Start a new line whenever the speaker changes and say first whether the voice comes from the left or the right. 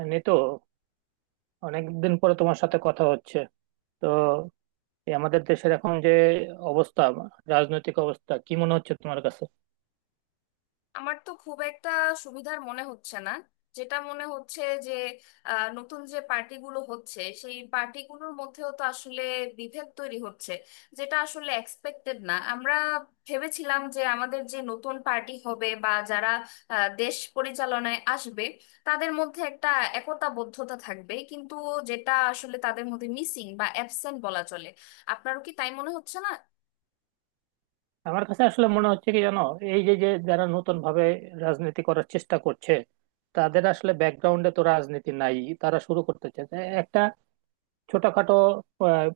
right: এমনি তো অনেকদিন পরে তোমার সাথে কথা হচ্ছে। তো এই আমাদের দেশের এখন যে অবস্থা, রাজনৈতিক অবস্থা কি মনে হচ্ছে তোমার কাছে?
left: আমার তো খুব একটা সুবিধার মনে হচ্ছে না। যেটা মনে হচ্ছে যে নতুন যে পার্টিগুলো হচ্ছে সেই পার্টিগুলোর মধ্যেও তো আসলে বিভেদ তৈরি হচ্ছে, যেটা আসলে এক্সপেক্টেড না। আমরা ভেবেছিলাম যে আমাদের যে নতুন পার্টি হবে বা যারা দেশ পরিচালনায় আসবে তাদের মধ্যে একটা একতাবদ্ধতা থাকবে, কিন্তু যেটা আসলে তাদের মধ্যে মিসিং বা অ্যাবসেন্ট বলা চলে। আপনারও কি তাই মনে হচ্ছে না?
right: আমার কাছে আসলে মনে হচ্ছে কি জানো, এই যে যে যারা নতুন ভাবে রাজনীতি করার চেষ্টা করছে, তাদের আসলে ব্যাকগ্রাউন্ডে তো রাজনীতি নাই। তারা শুরু করতে চাইছে একটা ছোটখাটো আহ,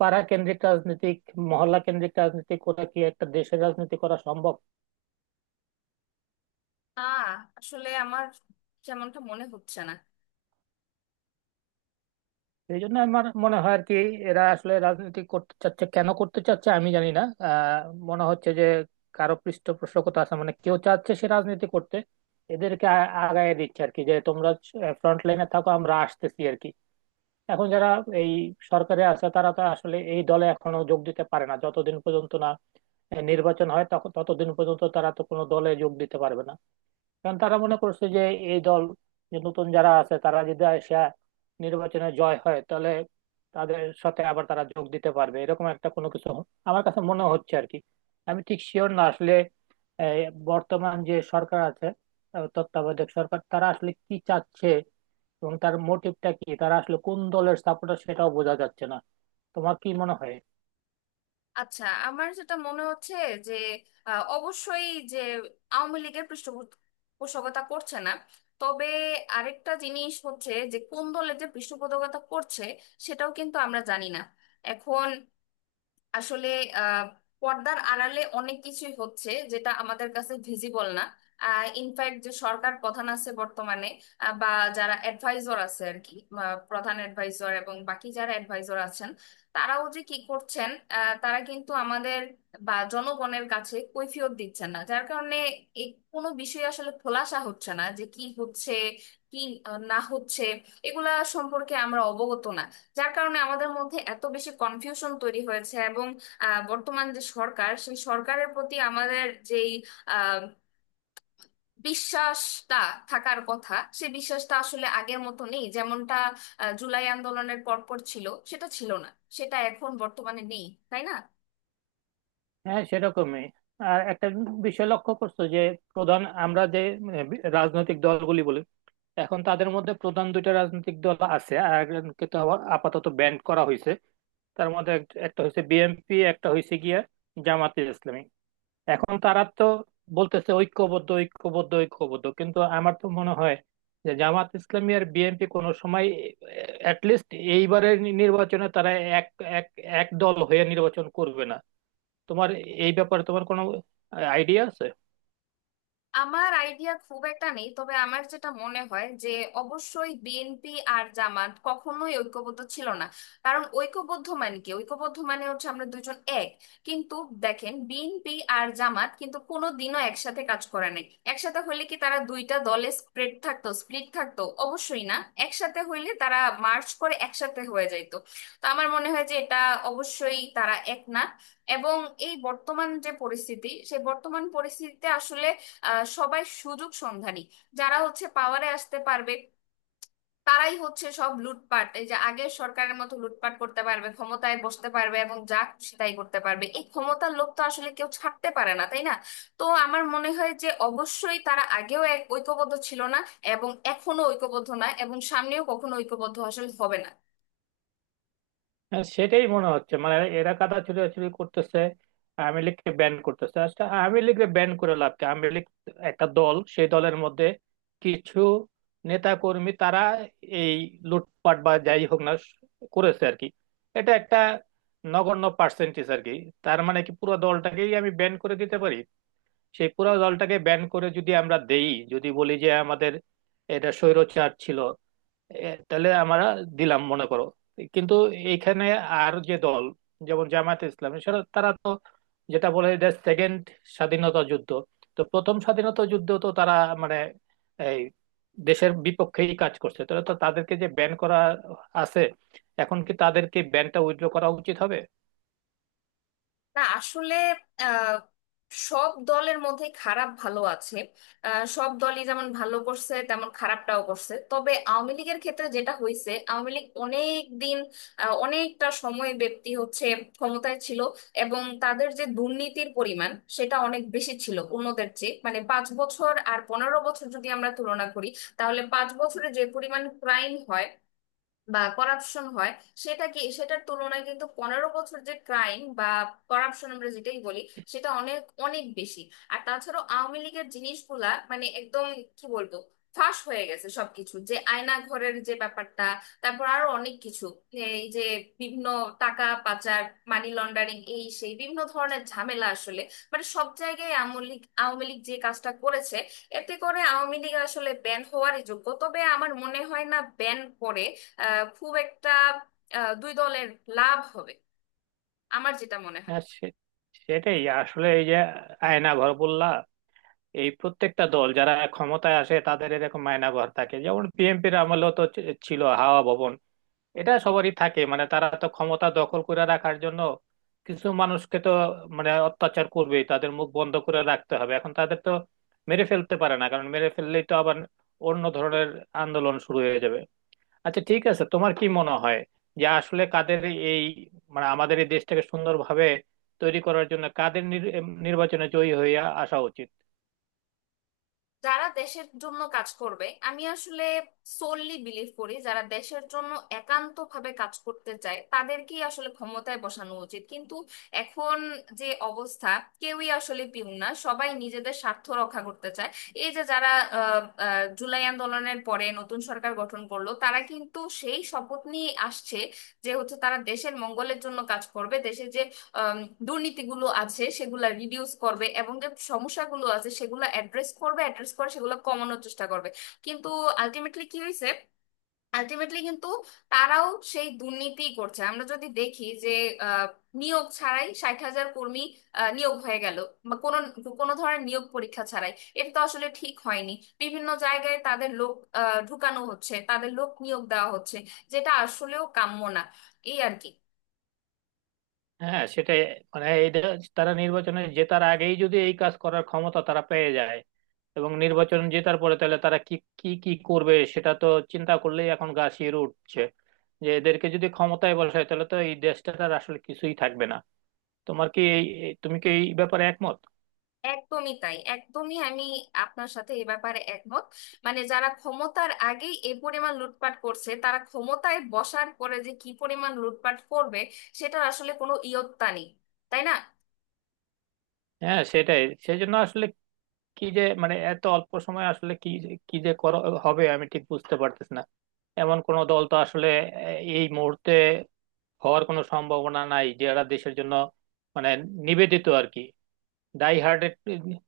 right: পাড়া কেন্দ্রিক রাজনীতিক, মহল্লা কেন্দ্রিক রাজনীতি করে কি একটা দেশের রাজনীতি করা সম্ভব?
left: না আসলে আমার যেমনটা মনে হচ্ছে না।
right: এই জন্য আমার মনে হয় আর কি, এরা আসলে রাজনীতি করতে চাচ্ছে, কেন করতে চাচ্ছে আমি জানি না। মনে হচ্ছে যে কারো পৃষ্ঠপোষকতা আছে, মানে কেউ চাচ্ছে সে রাজনীতি করতে, এদেরকে আগায় দিচ্ছে আর কি, যে তোমরা ফ্রন্ট লাইনে থাকো আমরা আসতেছি আর কি। এখন যারা এই সরকারে আছে, তারা তো আসলে এই দলে এখনো যোগ দিতে পারে না, যতদিন পর্যন্ত না নির্বাচন হয়, তখন ততদিন পর্যন্ত তারা তো কোনো দলে যোগ দিতে পারবে না। কারণ তারা মনে করছে যে এই দল, যে নতুন যারা আছে তারা যদি আসে, নির্বাচনে জয় হয়, তাহলে তাদের সাথে আবার তারা যোগ দিতে পারবে, এরকম একটা কোনো কিছু আমার কাছে মনে হচ্ছে আর কি। আমি ঠিক শিওর না আসলে এই বর্তমান যে সরকার আছে, তত্ত্বাবধায়ক সরকার, তারা আসলে কি চাচ্ছে, এবং তার মোটিভটা কি, তারা আসলে কোন দলের সাপোর্টার সেটাও বোঝা যাচ্ছে না। তোমার কি মনে হয়?
left: আচ্ছা আমার যেটা মনে হচ্ছে যে অবশ্যই যে আওয়ামী লীগের পৃষ্ঠপোষকতা করছে না। তবে আরেকটা জিনিস হচ্ছে যে কোন দলের যে পৃষ্ঠপোষকতা করছে সেটাও কিন্তু আমরা জানি না। এখন আসলে আহ, পর্দার আড়ালে অনেক কিছুই হচ্ছে যেটা আমাদের কাছে ভিজিবল না। ইনফ্যাক্ট যে সরকার প্রধান আছে বর্তমানে, বা যারা অ্যাডভাইজর আছে আর কি, প্রধান অ্যাডভাইজর এবং বাকি যারা অ্যাডভাইজর আছেন, তারাও যে কি করছেন, তারা কিন্তু আমাদের বা জনগণের কাছে কৈফিয়ত দিচ্ছেন না, যার কারণে এই কোনো বিষয়ে আসলে খোলাসা হচ্ছে না যে কি হচ্ছে কি না হচ্ছে। এগুলা সম্পর্কে আমরা অবগত না, যার কারণে আমাদের মধ্যে এত বেশি কনফিউশন তৈরি হয়েছে এবং বর্তমান যে সরকার সেই সরকারের প্রতি আমাদের যেই আহ, বিশ্বাসটা থাকার কথা সেই বিশ্বাসটা আসলে আগের মতো নেই, যেমনটা জুলাই আন্দোলনের পরপর ছিল সেটা ছিল না, সেটা এখন বর্তমানে নেই। তাই না?
right: হ্যাঁ সেরকমই। আর একটা বিষয় লক্ষ্য করছো যে প্রধান, আমরা যে রাজনৈতিক দলগুলি বলি, এখন তাদের মধ্যে প্রধান দুইটা রাজনৈতিক দল আছে, আর একজনকে তো আবার আপাতত ব্যান্ড করা হয়েছে। তার মধ্যে একটা হয়েছে বিএনপি, একটা হয়েছে গিয়া জামাতে ইসলামী। এখন তারা তো বলতেছে ঐক্যবদ্ধ ঐক্যবদ্ধ ঐক্যবদ্ধ, কিন্তু আমার তো মনে হয় যে জামাত ইসলামী আর বিএনপি কোনো সময়, অ্যাটলিস্ট এইবারের নির্বাচনে তারা এক এক এক দল হয়ে নির্বাচন করবে না। তোমার এই ব্যাপারে তোমার কোনো আইডিয়া আছে?
left: আমার আইডিয়া খুব একটা নেই, তবে আমার যেটা মনে হয় যে অবশ্যই বিএনপি আর জামাত কখনোই ঐক্যবদ্ধ ছিল না। কারণ ঐক্যবদ্ধ মানে কি? ঐক্যবদ্ধ মানে হচ্ছে আমরা দুজন এক। কিন্তু দেখেন বিএনপি আর জামাত কিন্তু কোনোদিনও একসাথে কাজ করে নাই। একসাথে হইলে কি তারা দুইটা দলে স্প্রেড থাকতো, স্প্লিট থাকতো? অবশ্যই না। একসাথে হইলে তারা মার্চ করে একসাথে হয়ে যাইতো। তো আমার মনে হয় যে এটা অবশ্যই তারা এক না। এবং এই বর্তমান যে পরিস্থিতি সেই বর্তমান পরিস্থিতিতে আসলে সবাই সুযোগ সন্ধানী। যারা হচ্ছে পাওয়ারে আসতে পারবে তারাই হচ্ছে সব লুটপাট, এই যে আগের সরকারের মতো লুটপাট করতে পারবে, ক্ষমতায় বসতে পারবে এবং যা খুশি তাই করতে পারবে। এই ক্ষমতার লোভ তো আসলে কেউ ছাড়তে পারে না, তাই না? তো আমার মনে হয় যে অবশ্যই তারা আগেও এক ঐক্যবদ্ধ ছিল না, এবং এখনো ঐক্যবদ্ধ না, এবং সামনেও কখনো ঐক্যবদ্ধ আসলে হবে না।
right: হ্যাঁ, সেটাই মনে হচ্ছে। মানে এরা কাদা ছুটাছুটি করতেছে, আওয়ামী লীগকে ব্যান করতেছে। আচ্ছা আওয়ামী লীগকে ব্যান করে লাভ কি? আওয়ামী লীগ একটা দল, সেই দলের মধ্যে কিছু নেতা কর্মী তারা এই লুটপাট বা যাই হোক না করেছে আর কি। এটা একটা নগণ্য পার্সেন্টেজ আর কি। তার মানে কি পুরো দলটাকেই আমি ব্যান করে দিতে পারি? সেই পুরো দলটাকে ব্যান করে যদি আমরা দেই, যদি বলি যে আমাদের এটা স্বৈরচার ছিল, এ, তাহলে আমরা দিলাম মনে করো। কিন্তু এইখানে আর যে দল, যেমন জামায়াতে ইসলামী, সেটা তারা তো যেটা বলে এটা সেকেন্ড স্বাধীনতা যুদ্ধ, তো প্রথম স্বাধীনতা যুদ্ধ তো তারা মানে এই দেশের বিপক্ষেই কাজ করছে, তাহলে তো তাদেরকে যে ব্যান করা আছে, এখন কি তাদেরকে ব্যানটা উইথড্র করা উচিত হবে?
left: না আসলে আহ, সব দলের মধ্যে খারাপ ভালো আছে। সব দলই যেমন ভালো করছে তেমন খারাপটাও করছে, তবে আওয়ামী লীগের ক্ষেত্রে যেটা হয়েছে, আওয়ামী লীগ অনেক দিন অনেকটা সময় ব্যক্তি হচ্ছে ক্ষমতায় ছিল। এবং তাদের যে দুর্নীতির পরিমাণ সেটা অনেক বেশি ছিল অন্যদের চেয়ে, মানে 5 বছর আর 15 বছর যদি আমরা তুলনা করি, তাহলে 5 বছরে যে পরিমাণ ক্রাইম হয় বা করাপশন হয় সেটা কি সেটার তুলনায় কিন্তু 15 বছর যে ক্রাইম বা করাপশন আমরা যেটাই বলি সেটা অনেক অনেক বেশি। আর তাছাড়াও আওয়ামী লীগের জিনিসগুলা মানে একদম কি বলবো ফাঁস হয়ে গেছে সবকিছু, যে আয়না ঘরের যে ব্যাপারটা, তারপর আরো অনেক কিছু, এই যে বিভিন্ন টাকা পাচার, মানি লন্ডারিং, এই সেই বিভিন্ন ধরনের ঝামেলা আসলে। মানে সব জায়গায় আওয়ামী লীগ আওয়ামী লীগ যে কাজটা করেছে, এতে করে আওয়ামী লীগ আসলে ব্যান হওয়ারই যোগ্য, তবে আমার মনে হয় না ব্যান করে খুব একটা দুই দলের লাভ হবে। আমার যেটা মনে হয়।
right: হ্যাঁ সে- সেটাই আসলে। এই যে আয়নাঘর বললা, এই প্রত্যেকটা দল যারা ক্ষমতায় আসে তাদের এরকম আয়নাঘর থাকে। যেমন বিএনপির আমলেও তো ছিল হাওয়া ভবন। এটা সবারই থাকে, মানে তারা তো ক্ষমতা দখল করে রাখার জন্য কিছু মানুষকে তো মানে অত্যাচার করবেই, তাদের মুখ বন্ধ করে রাখতে হবে। এখন তাদের তো মেরে ফেলতে পারে না, কারণ মেরে ফেললেই তো আবার অন্য ধরনের আন্দোলন শুরু হয়ে যাবে। আচ্ছা ঠিক আছে, তোমার কি মনে হয় যে আসলে কাদের এই, মানে আমাদের এই দেশটাকে সুন্দরভাবে তৈরি করার জন্য কাদের নির্বাচনে জয়ী হয়ে আসা উচিত?
left: যারা দেশের জন্য কাজ করবে, আমি আসলে সোললি বিলিভ করি যারা দেশের জন্য একান্ত ভাবে কাজ করতে চায় তাদেরকেই আসলে ক্ষমতায় বসানো উচিত। কিন্তু এখন যে অবস্থা, কেউই আসলে পিউন না, সবাই নিজেদের স্বার্থ রক্ষা করতে চায়। এই যে যারা আহ, আহ, জুলাই আন্দোলনের পরে নতুন সরকার গঠন করলো, তারা কিন্তু সেই শপথ নিয়ে আসছে যে হচ্ছে তারা দেশের মঙ্গলের জন্য কাজ করবে, দেশে যে আম, দুর্নীতিগুলো আছে সেগুলা রিডিউস করবে এবং যে সমস্যাগুলো আছে সেগুলো অ্যাড্রেস করবে, অ্যাড্রেস করে সেগুলো কমানোর চেষ্টা করবে। কিন্তু আলটিমেটলি কি হয়েছে? আলটিমেটলি কিন্তু তারাও সেই দুর্নীতি করছে। আমরা যদি দেখি যে আহ, নিয়োগ ছাড়াই 60 হাজার কর্মী নিয়োগ হয়ে গেল, বা কোনো কোনো ধরনের নিয়োগ পরীক্ষা ছাড়াই। এটা তো আসলে ঠিক হয়নি। বিভিন্ন জায়গায় তাদের লোক ঢুকানো হচ্ছে, তাদের লোক নিয়োগ দেওয়া হচ্ছে, যেটা আসলেও কাম্য না। এই আর কি।
right: হ্যাঁ সেটাই, মানে এইটা তারা নির্বাচনে জেতার আগেই যদি এই কাজ করার ক্ষমতা তারা পেয়ে যায়, এবং নির্বাচন জেতার পরে তাহলে তারা কি কি কি করবে, সেটা তো চিন্তা করলেই এখন গা শিউরে উঠছে। যে এদেরকে যদি ক্ষমতায় বসায়, তাহলে তো এই দেশটা আর আসলে কিছুই থাকবে না। তোমার কি এই এই- তুমি কি এই ব্যাপারে একমত?
left: একদমই তাই, একদমই আমি আপনার সাথে এ ব্যাপারে একমত। মানে যারা ক্ষমতার আগেই এ পরিমাণ লুটপাট করছে, তারা ক্ষমতায় বসার পরে যে কি পরিমাণ লুটপাট করবে সেটার আসলে কোনো ইয়ত্তা নেই। তাই না?
right: হ্যাঁ সেটাই। সেই জন্য আসলে কি যে মানে, এত অল্প সময় আসলে কি যে করা হবে আমি ঠিক বুঝতে পারতেছি না। এমন কোন দল তো আসলে এই মুহূর্তে হওয়ার কোনো সম্ভাবনা নাই, যারা দেশের জন্য মানে নিবেদিত আর কি, ডাই হার্টেড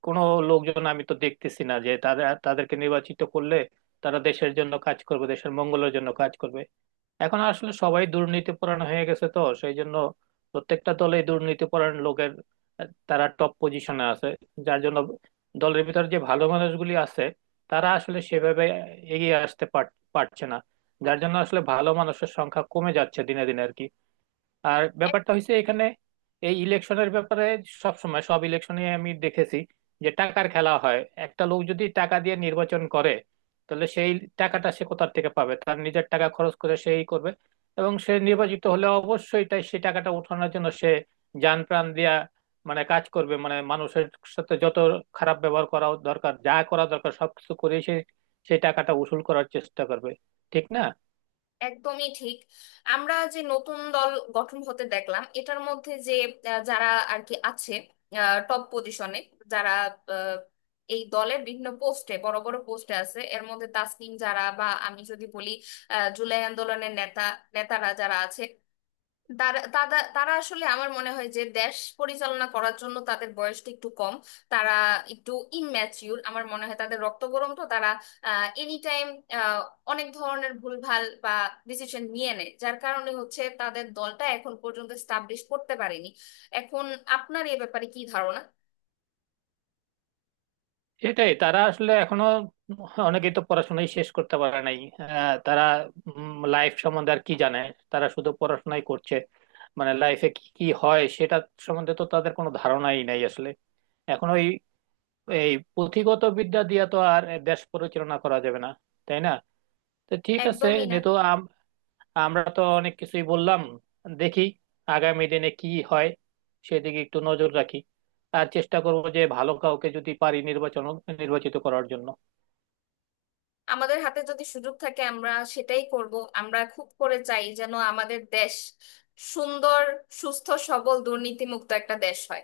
right: কোনো লোকজন আমি তো দেখতেছি না, যে তারা, তাদেরকে নির্বাচিত করলে তারা দেশের জন্য কাজ করবে, দেশের মঙ্গলের জন্য কাজ করবে। এখন আসলে সবাই দুর্নীতি পরায়ণ হয়ে গেছে, তো সেই জন্য প্রত্যেকটা দলে দুর্নীতি পরায়ণ লোকের, তারা টপ পজিশনে আছে। যার জন্য দলের ভিতর যে ভালো মানুষগুলি আছে, তারা আসলে সেভাবে এগিয়ে আসতে পারছে না। যার জন্য আসলে ভালো মানুষের সংখ্যা কমে যাচ্ছে দিনে দিনে আর কি। আর ব্যাপারটা হয়েছে এখানে এই ইলেকশনের ব্যাপারে, সব সময় সব ইলেকশনে আমি দেখেছি যে টাকার খেলা হয়। একটা লোক যদি টাকা দিয়ে নির্বাচন করে, তাহলে সেই টাকাটা সে কোথা থেকে পাবে? তার নিজের টাকা খরচ করে সেই করবে, এবং সে নির্বাচিত হলে অবশ্যই তাই সেই টাকাটা উঠানোর জন্য সে জান প্রাণ দিয়া মানে কাজ করবে, মানে মানুষের সাথে যত খারাপ ব্যবহার করা দরকার, যা করা দরকার সবকিছু করে সে সেই টাকাটা উসুল করার চেষ্টা করবে। ঠিক না?
left: একদমই ঠিক। আমরা যে নতুন দল গঠন হতে দেখলাম এটার মধ্যে যে যারা আর কি আছে টপ পজিশনে, যারা আহ, এই দলের বিভিন্ন পোস্টে বড় বড় পোস্টে আছে, এর মধ্যে তাসনিম যারা বা আমি যদি বলি জুলাই আন্দোলনের নেতারা যারা আছে, তারা তারা তারা আসলে আমার মনে হয় যে দেশ পরিচালনা করার জন্য তাদের বয়সটা একটু কম। তারা একটু ইনম্যাচিউর আমার মনে হয়, তাদের রক্ত গরম, তো তারা এনি টাইম অনেক ধরনের ভুলভাল বা ডিসিশন নিয়ে নেয়, যার কারণে হচ্ছে তাদের দলটা এখন পর্যন্ত স্টাবলিশ করতে পারেনি। এখন আপনার এ ব্যাপারে কি ধারণা?
right: এটাই, তারা আসলে এখনো অনেকেই তো পড়াশোনাই শেষ করতে পারে নাই। তারা লাইফ সম্বন্ধে আর কি জানে, তারা শুধু পড়াশোনাই করছে। মানে লাইফে কি কি হয় সেটা সম্বন্ধে তো তাদের কোনো ধারণাই নাই আসলে। এখন ওই এই পুঁথিগত বিদ্যা দিয়ে তো আর দেশ পরিচালনা করা যাবে না, তাই না? তো ঠিক আছে
left: একদমই না।
right: নিতু, আমরা তো অনেক কিছুই বললাম। দেখি আগামী দিনে কি হয়, সেদিকে একটু নজর রাখি। আর চেষ্টা করবো যে ভালো কাউকে যদি পারি নির্বাচন, নির্বাচিত করার জন্য।
left: আমাদের হাতে যদি সুযোগ থাকে আমরা সেটাই করব। আমরা খুব করে চাই যেন আমাদের দেশ সুন্দর সুস্থ সবল দুর্নীতিমুক্ত একটা দেশ হয়।